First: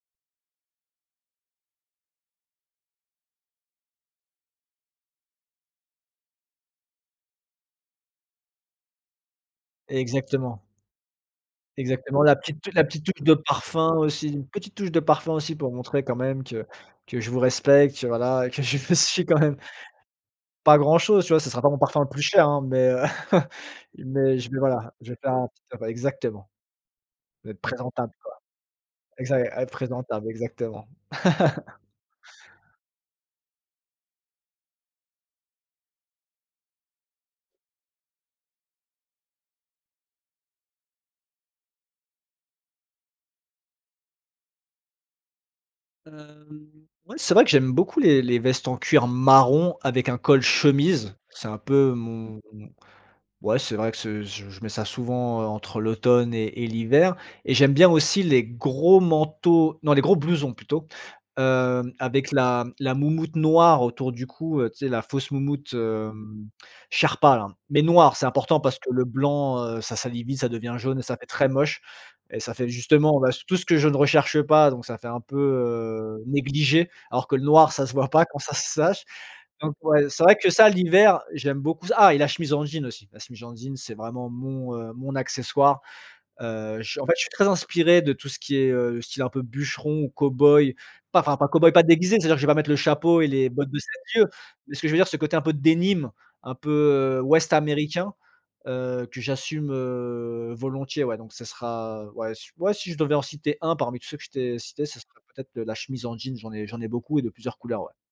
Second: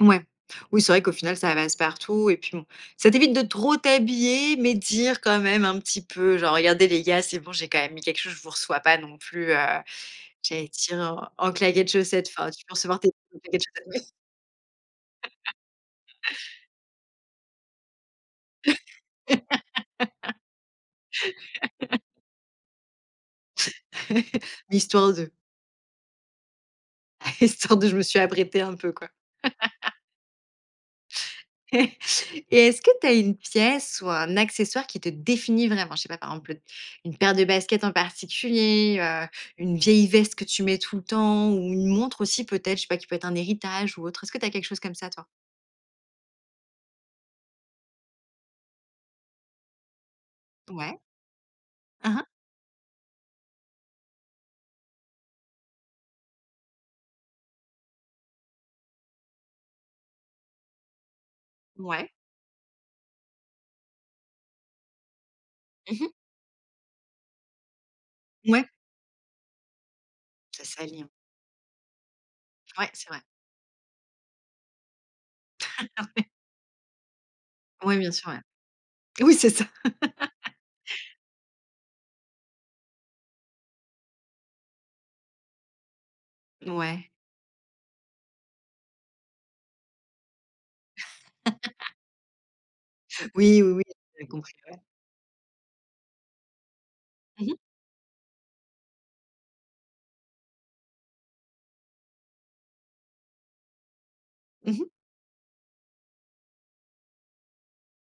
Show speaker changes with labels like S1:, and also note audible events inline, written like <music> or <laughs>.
S1: Ouais. Oui, c'est vrai qu'au final, ça passe partout et puis bon. Ça t'évite de trop t'habiller mais de dire, quand même un petit peu, genre: «Regardez, les gars, c'est bon, j'ai quand même mis quelque chose. Je vous reçois pas non plus, heu»
S2: Exactement.
S1: J'allais te dire: «En en claquettes
S2: Exactement,
S1: chaussettes».
S2: la
S1: Enfin,
S2: petite
S1: tu
S2: tou
S1: peux
S2: la
S1: recevoir
S2: petite
S1: tes
S2: touche de parfum
S1: <unintelligible>
S2: aussi, une petite touche de parfum
S1: <laughs>
S2: aussi pour montrer, quand même, que que je vous respecte, que, voilà, que je me suis quand même pas grand chose, tu vois? Ce sera pas mon
S1: <laughs>
S2: parfum le plus cher, hein, mais heu, <chuckles> mais je vais,
S1: <laughs>
S2: voilà,
S1: Histoire
S2: je vais
S1: de
S2: faire un petit e exactement. Être
S1: Histoire de je me
S2: présentable,
S1: suis
S2: quoi.
S1: aprêté un peu, quoi.
S2: Exac ê être
S1: <laughs>
S2: présentable, exactement. <laughs>
S1: <chuckles> Et est-ce que tu as une pièce ou un accessoire qui te définit vraiment? Je sais pas, par exemple, le une paire de baskets en particulier, heu, une vieille veste que tu mets tout le temps ou une montre aussi, peut-être, je sais pas, qui peut être un héritage ou autre? Est-ce que tu as quelque chose comme ça, toi?
S2: Hem, ouais, c'est vrai que j'aime beaucoup les les vestes en cuir marron avec un col
S1: Ouais.
S2: chemise, c'est un peu
S1: Hein, hein.
S2: mon ouais, c'est vrai que c'est je je mets ça souvent, heu, entre l'automne et et l'hiver et j'aime bien aussi les gros manteaux non, les gros blousons plutôt, hem
S1: Ouais.
S2: avec la la moumoute noire autour du cou, heu, tu sais, la fausse moumoute,
S1: Mmh mh.
S2: hem, Sherpa, là mais noire. C'est important
S1: Ouais.
S2: parce que le blanc, heu, ça salit vite. Ça
S1: Ça
S2: devient jaune
S1: salit,
S2: et
S1: hein.
S2: ça fait très moche et ça fait
S1: Ouais, c'est
S2: justement,
S1: vrai.
S2: bah, tout ce que je ne recherche pas donc ça fait un peu,
S1: Ah
S2: heu,
S1: oui.
S2: négligé alors que le noir, ça se
S1: Oui,
S2: voit
S1: bien
S2: pas
S1: sûr,
S2: quand
S1: ouais.
S2: ça se s tâche.
S1: Oui, c'est ça.
S2: Donc ouais, c'est vrai que
S1: <laughs>
S2: ça l'hiver, j'aime beaucoup ah et la chemise en jean aussi! La chemise en jean, c'est vraiment mon, heu, mon accessoire. Heu, je en
S1: Ouais.
S2: fait, je suis très inspiré de tout ce qui est, heu, style un peu bûcheron ou cowboy, pas enfin pas cowboy, pas
S1: <laughs>
S2: déguisé, c'est-à-dire que je vais mettre le chapeau et les
S1: Oui,
S2: bottes
S1: oui,
S2: de
S1: oui,
S2: 7
S1: j'avais
S2: lieues
S1: compris,
S2: mais
S1: ouais.
S2: ce je veux dire, ce côté un peu denim, un peu, heu,
S1: Mmh
S2: ouest
S1: mh.
S2: américain, heu, que j'assume, heu, volontiers. Ouais donc ça sera, heu, ouais, si j ouais, si je devais en citer un parmi tous ceux que je t'ai
S1: Mmh
S2: cités,
S1: mh.
S2: ça serait peut-être, heu, la chemise en jean, j'en j'en ai beaucoup et de plusieurs couleurs, ouais.